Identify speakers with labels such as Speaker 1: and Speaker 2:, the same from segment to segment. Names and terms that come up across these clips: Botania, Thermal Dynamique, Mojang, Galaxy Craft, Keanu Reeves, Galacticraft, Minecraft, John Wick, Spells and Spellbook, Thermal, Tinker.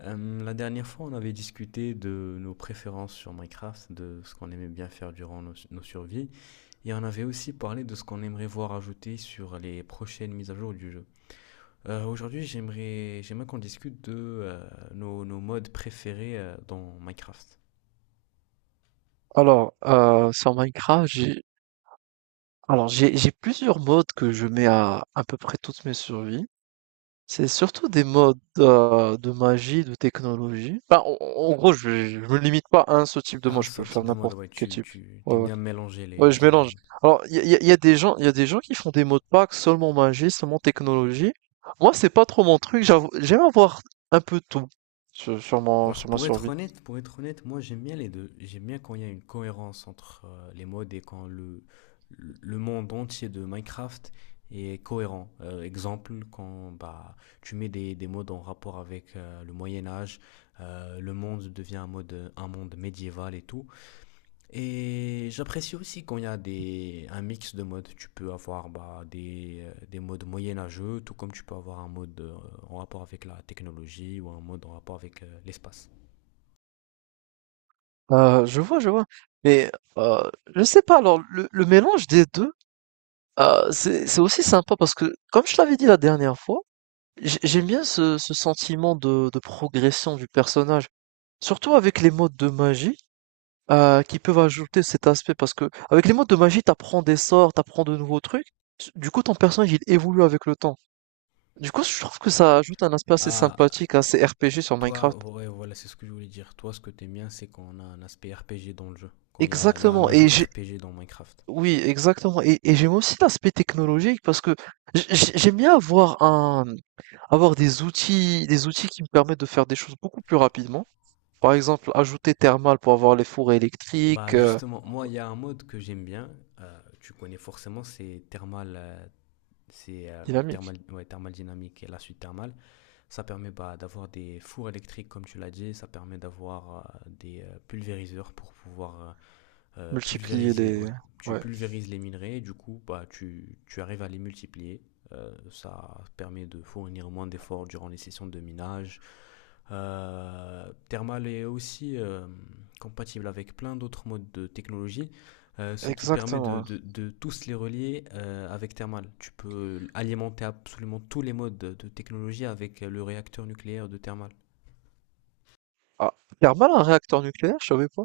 Speaker 1: La dernière fois, on avait discuté de nos préférences sur Minecraft, de ce qu'on aimait bien faire durant nos survies, et on avait aussi parlé de ce qu'on aimerait voir ajouté sur les prochaines mises à jour du jeu. Aujourd'hui, j'aimerais qu'on discute de nos modes préférés dans Minecraft.
Speaker 2: Alors, sur Minecraft, j'ai alors j'ai plusieurs modes que je mets à peu près toutes mes survies. C'est surtout des modes de magie, de technologie. Enfin, en gros, je me limite pas à un seul type de mode.
Speaker 1: Un
Speaker 2: Je peux
Speaker 1: seul type
Speaker 2: faire
Speaker 1: de mode,
Speaker 2: n'importe
Speaker 1: ouais,
Speaker 2: quel type.
Speaker 1: tu
Speaker 2: Ouais,
Speaker 1: t'aimes
Speaker 2: ouais.
Speaker 1: bien mélanger
Speaker 2: Ouais,
Speaker 1: les
Speaker 2: je
Speaker 1: genres de
Speaker 2: mélange.
Speaker 1: modes.
Speaker 2: Alors, il y a, y a- y a des gens, il y a des gens qui font des modes pack seulement magie, seulement technologie. Moi, c'est pas trop mon truc. J'aime avoir un peu tout sur, sur mon
Speaker 1: Alors
Speaker 2: sur ma survie.
Speaker 1: pour être honnête, moi j'aime bien les deux. J'aime bien quand il y a une cohérence entre les modes et quand le monde entier de Minecraft est cohérent. Exemple, quand bah, tu mets des modes en rapport avec le Moyen Âge, le monde devient un, mode, un monde médiéval et tout. Et j'apprécie aussi quand il y a des, un mix de modes. Tu peux avoir bah, des modes moyenâgeux, tout comme tu peux avoir un mode en rapport avec la technologie ou un mode en rapport avec l'espace.
Speaker 2: Je vois, je vois. Mais euh, je sais pas. Alors, le mélange des deux. C'est aussi sympa parce que, comme je l'avais dit la dernière fois, j'aime bien ce sentiment de progression du personnage. Surtout avec les modes de magie, qui peuvent ajouter cet aspect parce que avec les modes de magie, t'apprends des sorts, t'apprends de nouveaux trucs. Du coup, ton personnage, il évolue avec le temps. Du coup, je trouve que ça ajoute un aspect assez
Speaker 1: Ah,
Speaker 2: sympathique à ces RPG sur
Speaker 1: toi,
Speaker 2: Minecraft.
Speaker 1: ouais, voilà, c'est ce que je voulais dire. Toi, ce que t'aimes bien, c'est quand on a un aspect RPG dans le jeu, quand il y a un
Speaker 2: Exactement
Speaker 1: ajout
Speaker 2: et j'ai
Speaker 1: RPG dans Minecraft.
Speaker 2: Oui, exactement, et j'aime aussi l'aspect technologique parce que j'aime bien avoir des outils qui me permettent de faire des choses beaucoup plus rapidement. Par exemple, ajouter thermal pour avoir les fours électriques,
Speaker 1: Bah justement, moi, il y a un mode que j'aime bien, tu connais forcément, c'est
Speaker 2: dynamique.
Speaker 1: Thermal, ouais, Thermal Dynamique et la suite Thermal. Ça permet bah, d'avoir des fours électriques, comme tu l'as dit, ça permet d'avoir des pulvériseurs pour pouvoir
Speaker 2: Multiplier
Speaker 1: pulvériser,
Speaker 2: les...
Speaker 1: ouais. Tu
Speaker 2: Ouais,
Speaker 1: pulvérises les minerais, du coup, bah, tu arrives à les multiplier. Ça permet de fournir moins d'efforts durant les sessions de minage. Thermal est aussi compatible avec plein d'autres modes de technologie, ce qui permet
Speaker 2: exactement. Ouais.
Speaker 1: de tous les relier avec Thermal. Tu peux alimenter absolument tous les modes de technologie avec le réacteur nucléaire de Thermal.
Speaker 2: Ah, thermal, un réacteur nucléaire, je savais pas.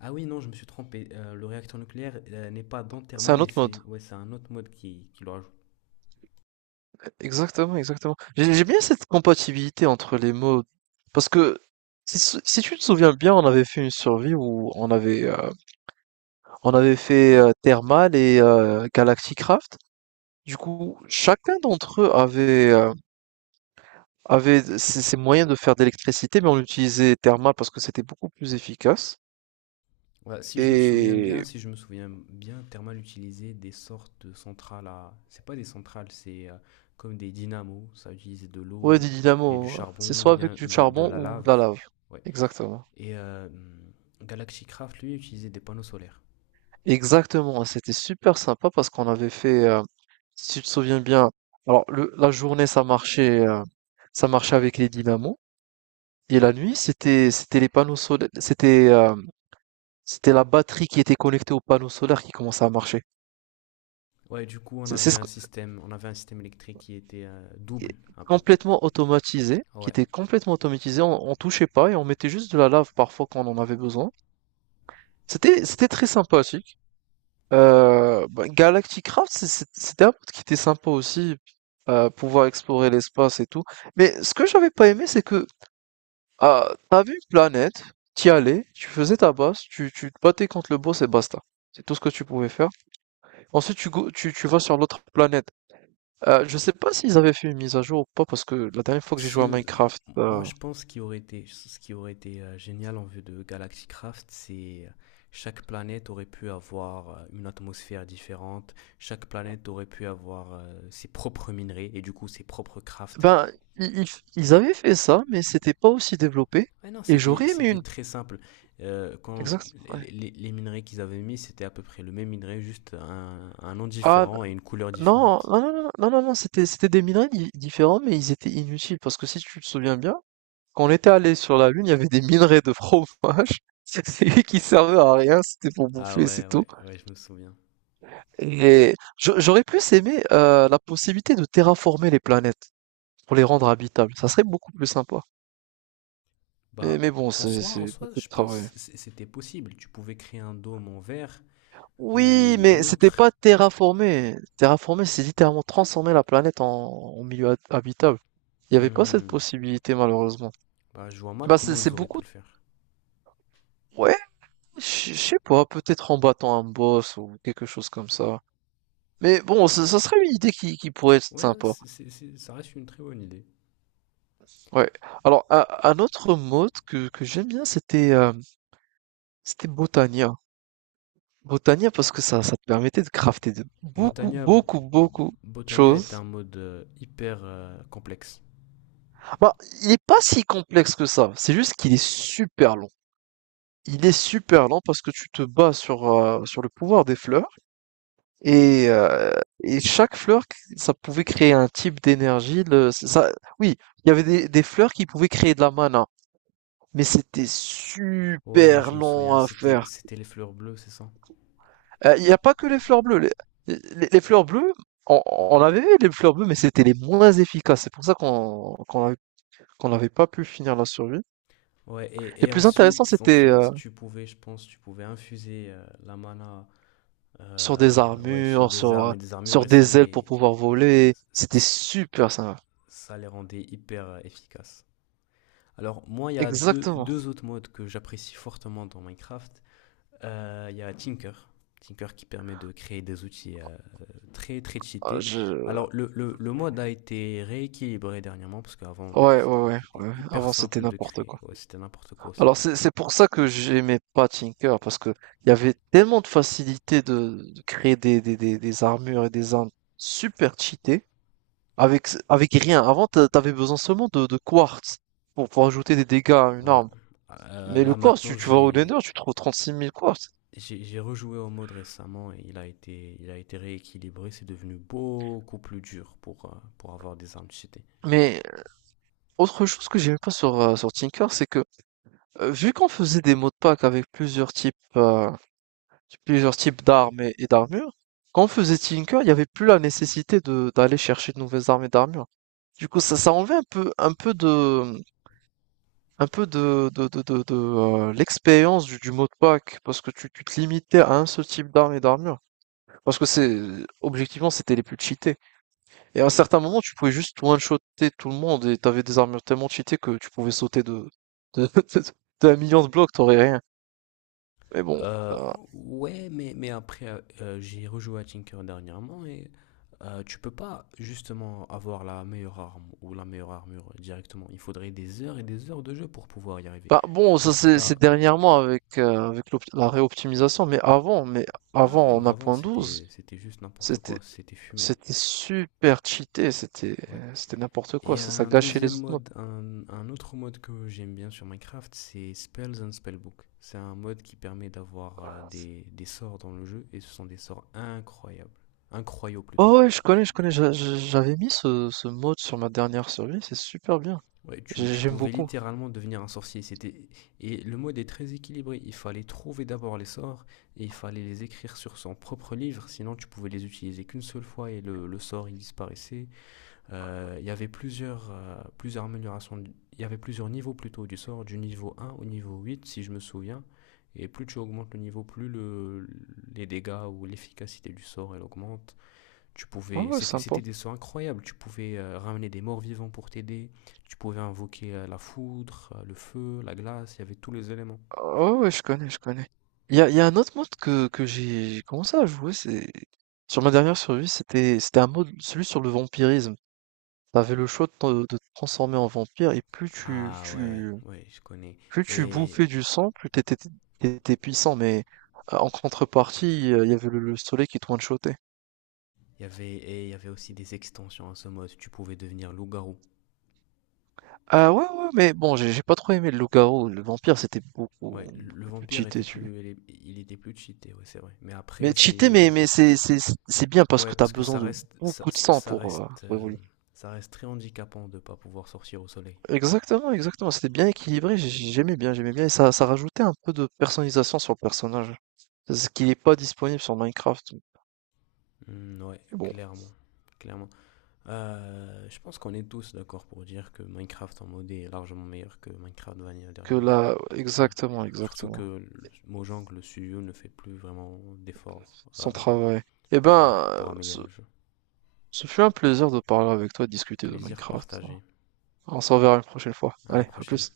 Speaker 1: Ah oui, non, je me suis trompé. Le réacteur nucléaire n'est pas dans
Speaker 2: C'est
Speaker 1: Thermal,
Speaker 2: un
Speaker 1: mais
Speaker 2: autre mode.
Speaker 1: c'est ouais, c'est un autre mode qui le rajoute.
Speaker 2: Exactement, exactement. J'aime bien cette compatibilité entre les modes. Parce que, si, si tu te souviens bien, on avait fait une survie où on avait fait Thermal et Galacticraft. Du coup, chacun d'entre eux avait ces moyens de faire de l'électricité, mais on l'utilisait thermal parce que c'était beaucoup plus efficace.
Speaker 1: Ouais, si je me souviens bien,
Speaker 2: Et
Speaker 1: si je me souviens bien, Thermal utilisait des sortes de centrales à... C'est pas des centrales, c'est comme des dynamos. Ça utilisait de
Speaker 2: ouais,
Speaker 1: l'eau
Speaker 2: dit
Speaker 1: et du
Speaker 2: Dynamo, c'est
Speaker 1: charbon,
Speaker 2: soit avec
Speaker 1: bien
Speaker 2: du
Speaker 1: de
Speaker 2: charbon
Speaker 1: la
Speaker 2: ou de
Speaker 1: lave.
Speaker 2: la lave.
Speaker 1: Ouais.
Speaker 2: Exactement.
Speaker 1: Et Galaxy Craft, lui, utilisait des panneaux solaires.
Speaker 2: Exactement. C'était super sympa parce qu'on avait si tu te souviens bien, alors la journée ça ça marchait avec les dynamos. Et la nuit, c'était les panneaux solaires, c'était la batterie qui était connectée aux panneaux solaires qui commençait à marcher.
Speaker 1: Ouais, du coup,
Speaker 2: C'est ce,
Speaker 1: on avait un système électrique qui était
Speaker 2: Et
Speaker 1: double, un peu.
Speaker 2: complètement automatisé, qui
Speaker 1: Ouais.
Speaker 2: était complètement automatisé, on touchait pas et on mettait juste de la lave parfois quand on en avait besoin. C'était très sympathique. Bah, Galactic Craft, c'était un mode qui était sympa aussi, pouvoir explorer l'espace et tout. Mais ce que j'avais pas aimé, c'est que t'avais une planète, t'y allais, tu faisais ta base, tu te battais contre le boss et basta. C'est tout ce que tu pouvais faire. Ensuite, tu vas sur l'autre planète. Je sais pas s'ils avaient fait une mise à jour ou pas, parce que la dernière fois que j'ai joué à
Speaker 1: Ce,
Speaker 2: Minecraft,
Speaker 1: moi,
Speaker 2: euh,
Speaker 1: je pense qu'il aurait été, ce qui aurait été génial en vue de Galaxy Craft, c'est chaque planète aurait pu avoir une atmosphère différente, chaque planète aurait pu avoir ses propres minerais et du coup ses propres crafts.
Speaker 2: Ben, i ils ils avaient fait ça, mais c'était pas aussi développé
Speaker 1: Ouais, non,
Speaker 2: et j'aurais aimé
Speaker 1: c'était
Speaker 2: une
Speaker 1: très simple. Quand
Speaker 2: exact, ouais.
Speaker 1: les minerais qu'ils avaient mis, c'était à peu près le même minerai, juste un nom
Speaker 2: Ah
Speaker 1: différent et une couleur
Speaker 2: non,
Speaker 1: différente.
Speaker 2: non, non, non, non, non, non, c'était des minerais di différents, mais ils étaient inutiles parce que si tu te souviens bien, quand on était allés sur la Lune, il y avait des minerais de fromage C'est qui servaient à rien, c'était pour
Speaker 1: Ah
Speaker 2: bouffer,
Speaker 1: ouais,
Speaker 2: c'est tout.
Speaker 1: ouais, ouais, je me souviens.
Speaker 2: Et j'aurais plus aimé, la possibilité de terraformer les planètes pour les rendre habitables, ça serait beaucoup plus sympa. Mais
Speaker 1: Bah,
Speaker 2: mais bon, c'est c'est
Speaker 1: en soi,
Speaker 2: beaucoup
Speaker 1: je
Speaker 2: de travail.
Speaker 1: pense c'était possible. Tu pouvais créer un dôme en verre
Speaker 2: Oui,
Speaker 1: ou
Speaker 2: mais c'était pas
Speaker 1: autre.
Speaker 2: terraformer. Terraformer, c'est littéralement transformer la planète en milieu habitable. Il n'y avait pas cette
Speaker 1: Hmm.
Speaker 2: possibilité, malheureusement.
Speaker 1: Bah, je vois mal
Speaker 2: Bah,
Speaker 1: comment
Speaker 2: c'est
Speaker 1: ils auraient pu
Speaker 2: beaucoup.
Speaker 1: le faire.
Speaker 2: Ouais, je sais pas, peut-être en battant un boss ou quelque chose comme ça. Mais bon, ça serait une idée qui pourrait être
Speaker 1: Ouais, ouais,
Speaker 2: sympa.
Speaker 1: ça reste une très bonne idée.
Speaker 2: Ouais. Alors, un autre mode que j'aime bien, c'était Botania. Botania parce que ça te permettait de crafter de beaucoup,
Speaker 1: Botania,
Speaker 2: beaucoup, beaucoup de
Speaker 1: Botania est
Speaker 2: choses.
Speaker 1: un mode hyper complexe.
Speaker 2: Bah, il est pas si complexe que ça, c'est juste qu'il est super long. Il est super lent parce que tu te bats sur le pouvoir des fleurs et, euh, et chaque fleur, ça pouvait créer un type d'énergie. Ça, oui, il y avait des fleurs qui pouvaient créer de la mana, mais c'était
Speaker 1: Ouais,
Speaker 2: super
Speaker 1: je me
Speaker 2: long
Speaker 1: souviens,
Speaker 2: à faire.
Speaker 1: c'était les fleurs bleues, c'est ça?
Speaker 2: Il n'y a pas que les fleurs bleues. Les fleurs bleues, on avait vu les fleurs bleues, mais c'était les moins efficaces. C'est pour ça qu'on n'avait pas pu finir la survie.
Speaker 1: Ouais,
Speaker 2: Les
Speaker 1: et
Speaker 2: plus intéressants, c'était
Speaker 1: ensuite, je pense, tu pouvais infuser la mana
Speaker 2: sur des
Speaker 1: ouais, sur
Speaker 2: armures,
Speaker 1: des armes et des armures
Speaker 2: sur
Speaker 1: et
Speaker 2: des ailes pour pouvoir voler. C'était
Speaker 1: ça,
Speaker 2: super ça.
Speaker 1: ça les rendait hyper efficaces. Alors moi, il y a
Speaker 2: Exactement.
Speaker 1: deux autres modes que j'apprécie fortement dans Minecraft. Il y a Tinker. Tinker qui permet de créer des outils très très
Speaker 2: Ah,
Speaker 1: cheatés.
Speaker 2: je...
Speaker 1: Alors le mode a été rééquilibré dernièrement parce qu'avant
Speaker 2: Ouais, ouais, ouais,
Speaker 1: c'était
Speaker 2: ouais.
Speaker 1: hyper
Speaker 2: Avant, c'était
Speaker 1: simple de
Speaker 2: n'importe
Speaker 1: créer.
Speaker 2: quoi.
Speaker 1: Ouais, c'était n'importe quoi,
Speaker 2: Alors,
Speaker 1: c'était.
Speaker 2: c'est pour ça que j'aimais pas Tinker, parce que il y avait tellement de facilité de créer des armures et des armes super cheatées, avec rien. Avant, t'avais besoin seulement de quartz pour ajouter des dégâts à une
Speaker 1: Ouais.
Speaker 2: arme. Mais le
Speaker 1: Là
Speaker 2: quartz,
Speaker 1: maintenant
Speaker 2: tu vas au Nether, tu trouves 36 000 quartz.
Speaker 1: j'ai rejoué au mode récemment et il a été rééquilibré. C'est devenu beaucoup plus dur pour avoir des armes cheatées.
Speaker 2: Mais autre chose que j'aimais pas sur Tinker, c'est que vu qu'on faisait des mots de pack avec plusieurs plusieurs types d'armes et d'armures, quand on faisait Tinker, il n'y avait plus la nécessité de d'aller chercher de nouvelles armes et d'armures. Du coup, ça enlevait un peu de, de, l'expérience du mot de pack, parce que tu te limitais à un seul type d'arme et d'armure. Parce que c'est, objectivement, c'était les plus cheatés. Et à un certain moment, tu pouvais juste one-shotter tout le monde et t'avais des armures tellement cheatées que tu pouvais sauter de, de, d'un million de blocs, t'aurais rien. Mais bon,
Speaker 1: Euh,
Speaker 2: euh,
Speaker 1: ouais, mais après, j'ai rejoué à Tinker dernièrement et tu peux pas justement avoir la meilleure arme ou la meilleure armure directement. Il faudrait des heures et des heures de jeu pour pouvoir y arriver.
Speaker 2: bah bon,
Speaker 1: Du
Speaker 2: ça
Speaker 1: coup,
Speaker 2: c'est
Speaker 1: t'as...
Speaker 2: c'est dernièrement avec la réoptimisation, mais
Speaker 1: Ah
Speaker 2: avant
Speaker 1: oui,
Speaker 2: en
Speaker 1: mais
Speaker 2: un
Speaker 1: avant,
Speaker 2: point douze,
Speaker 1: c'était juste n'importe
Speaker 2: c'était
Speaker 1: quoi, c'était fumé.
Speaker 2: c'était super cheaté, c'était
Speaker 1: Ouais.
Speaker 2: c'était n'importe quoi,
Speaker 1: Et
Speaker 2: ça
Speaker 1: un
Speaker 2: gâchait
Speaker 1: deuxième
Speaker 2: les autres modes.
Speaker 1: mode, un autre mode que j'aime bien sur Minecraft, c'est Spells and Spellbook. C'est un mode qui permet d'avoir des sorts dans le jeu et ce sont des sorts incroyables. Incroyaux plutôt.
Speaker 2: Oh ouais, je connais, j'avais mis ce mode sur ma dernière survie, c'est super bien.
Speaker 1: Ouais, tu
Speaker 2: J'aime
Speaker 1: pouvais
Speaker 2: beaucoup.
Speaker 1: littéralement devenir un sorcier. C'était et le mode est très équilibré. Il fallait trouver d'abord les sorts et il fallait les écrire sur son propre livre. Sinon, tu pouvais les utiliser qu'une seule fois et le sort il disparaissait. Il y avait plusieurs plusieurs améliorations. Il y avait plusieurs niveaux plutôt du sort, du niveau un au niveau 8, si je me souviens. Et plus tu augmentes le niveau, plus les dégâts ou l'efficacité du sort elle augmente. Tu
Speaker 2: Ouais,
Speaker 1: pouvais,
Speaker 2: ouais, sympa.
Speaker 1: c'était des sons incroyables. Tu pouvais ramener des morts vivants pour t'aider. Tu pouvais invoquer la foudre, le feu, la glace. Il y avait tous les éléments.
Speaker 2: Oh ouais, je connais, je connais. Il y a un autre mode que j'ai commencé à jouer, c'est sur ma dernière survie, c'était un mode, celui sur le vampirisme. T'avais le choix de te transformer en vampire et plus tu
Speaker 1: Ah ouais,
Speaker 2: tu
Speaker 1: ouais, je connais.
Speaker 2: plus tu
Speaker 1: Et
Speaker 2: bouffais du sang, plus t'étais puissant, mais en contrepartie, il y avait le soleil qui te one-shotait.
Speaker 1: et il y avait aussi des extensions à ce mode. Tu pouvais devenir loup-garou.
Speaker 2: Ah ouais, ouais, ouais, mais bon, j'ai pas trop aimé le loup-garou. Le vampire, c'était beaucoup,
Speaker 1: Ouais, le
Speaker 2: beaucoup plus
Speaker 1: vampire
Speaker 2: cheaté,
Speaker 1: était
Speaker 2: tu.
Speaker 1: plus, il était plus cheaté, ouais, c'est vrai. Mais après,
Speaker 2: Mais cheaté, mais,
Speaker 1: c'est,
Speaker 2: mais c'est bien parce que
Speaker 1: ouais,
Speaker 2: t'as
Speaker 1: parce que
Speaker 2: besoin
Speaker 1: ça
Speaker 2: de
Speaker 1: reste, ça,
Speaker 2: beaucoup de
Speaker 1: ça
Speaker 2: sang pour évoluer.
Speaker 1: ça reste très handicapant de pas pouvoir sortir au soleil.
Speaker 2: Exactement, exactement. C'était bien équilibré, j'aimais bien, j'aimais bien. Et ça rajoutait un peu de personnalisation sur le personnage. Ce qui n'est pas disponible sur Minecraft.
Speaker 1: Hmm, ouais,
Speaker 2: Mais bon.
Speaker 1: clairement, clairement. Je pense qu'on est tous d'accord pour dire que Minecraft en modé est largement meilleur que Minecraft Vanilla
Speaker 2: Que
Speaker 1: dernièrement.
Speaker 2: là,
Speaker 1: Ouais.
Speaker 2: exactement,
Speaker 1: Surtout que
Speaker 2: exactement,
Speaker 1: Mojang, le studio, ne fait plus vraiment d'efforts
Speaker 2: son travail. Eh ben,
Speaker 1: pour
Speaker 2: ce,
Speaker 1: améliorer le jeu.
Speaker 2: ce fut un plaisir de parler avec toi, de discuter de
Speaker 1: Plaisir
Speaker 2: Minecraft.
Speaker 1: partagé.
Speaker 2: On s'en verra une prochaine fois.
Speaker 1: À la
Speaker 2: Allez, à
Speaker 1: prochaine.
Speaker 2: plus.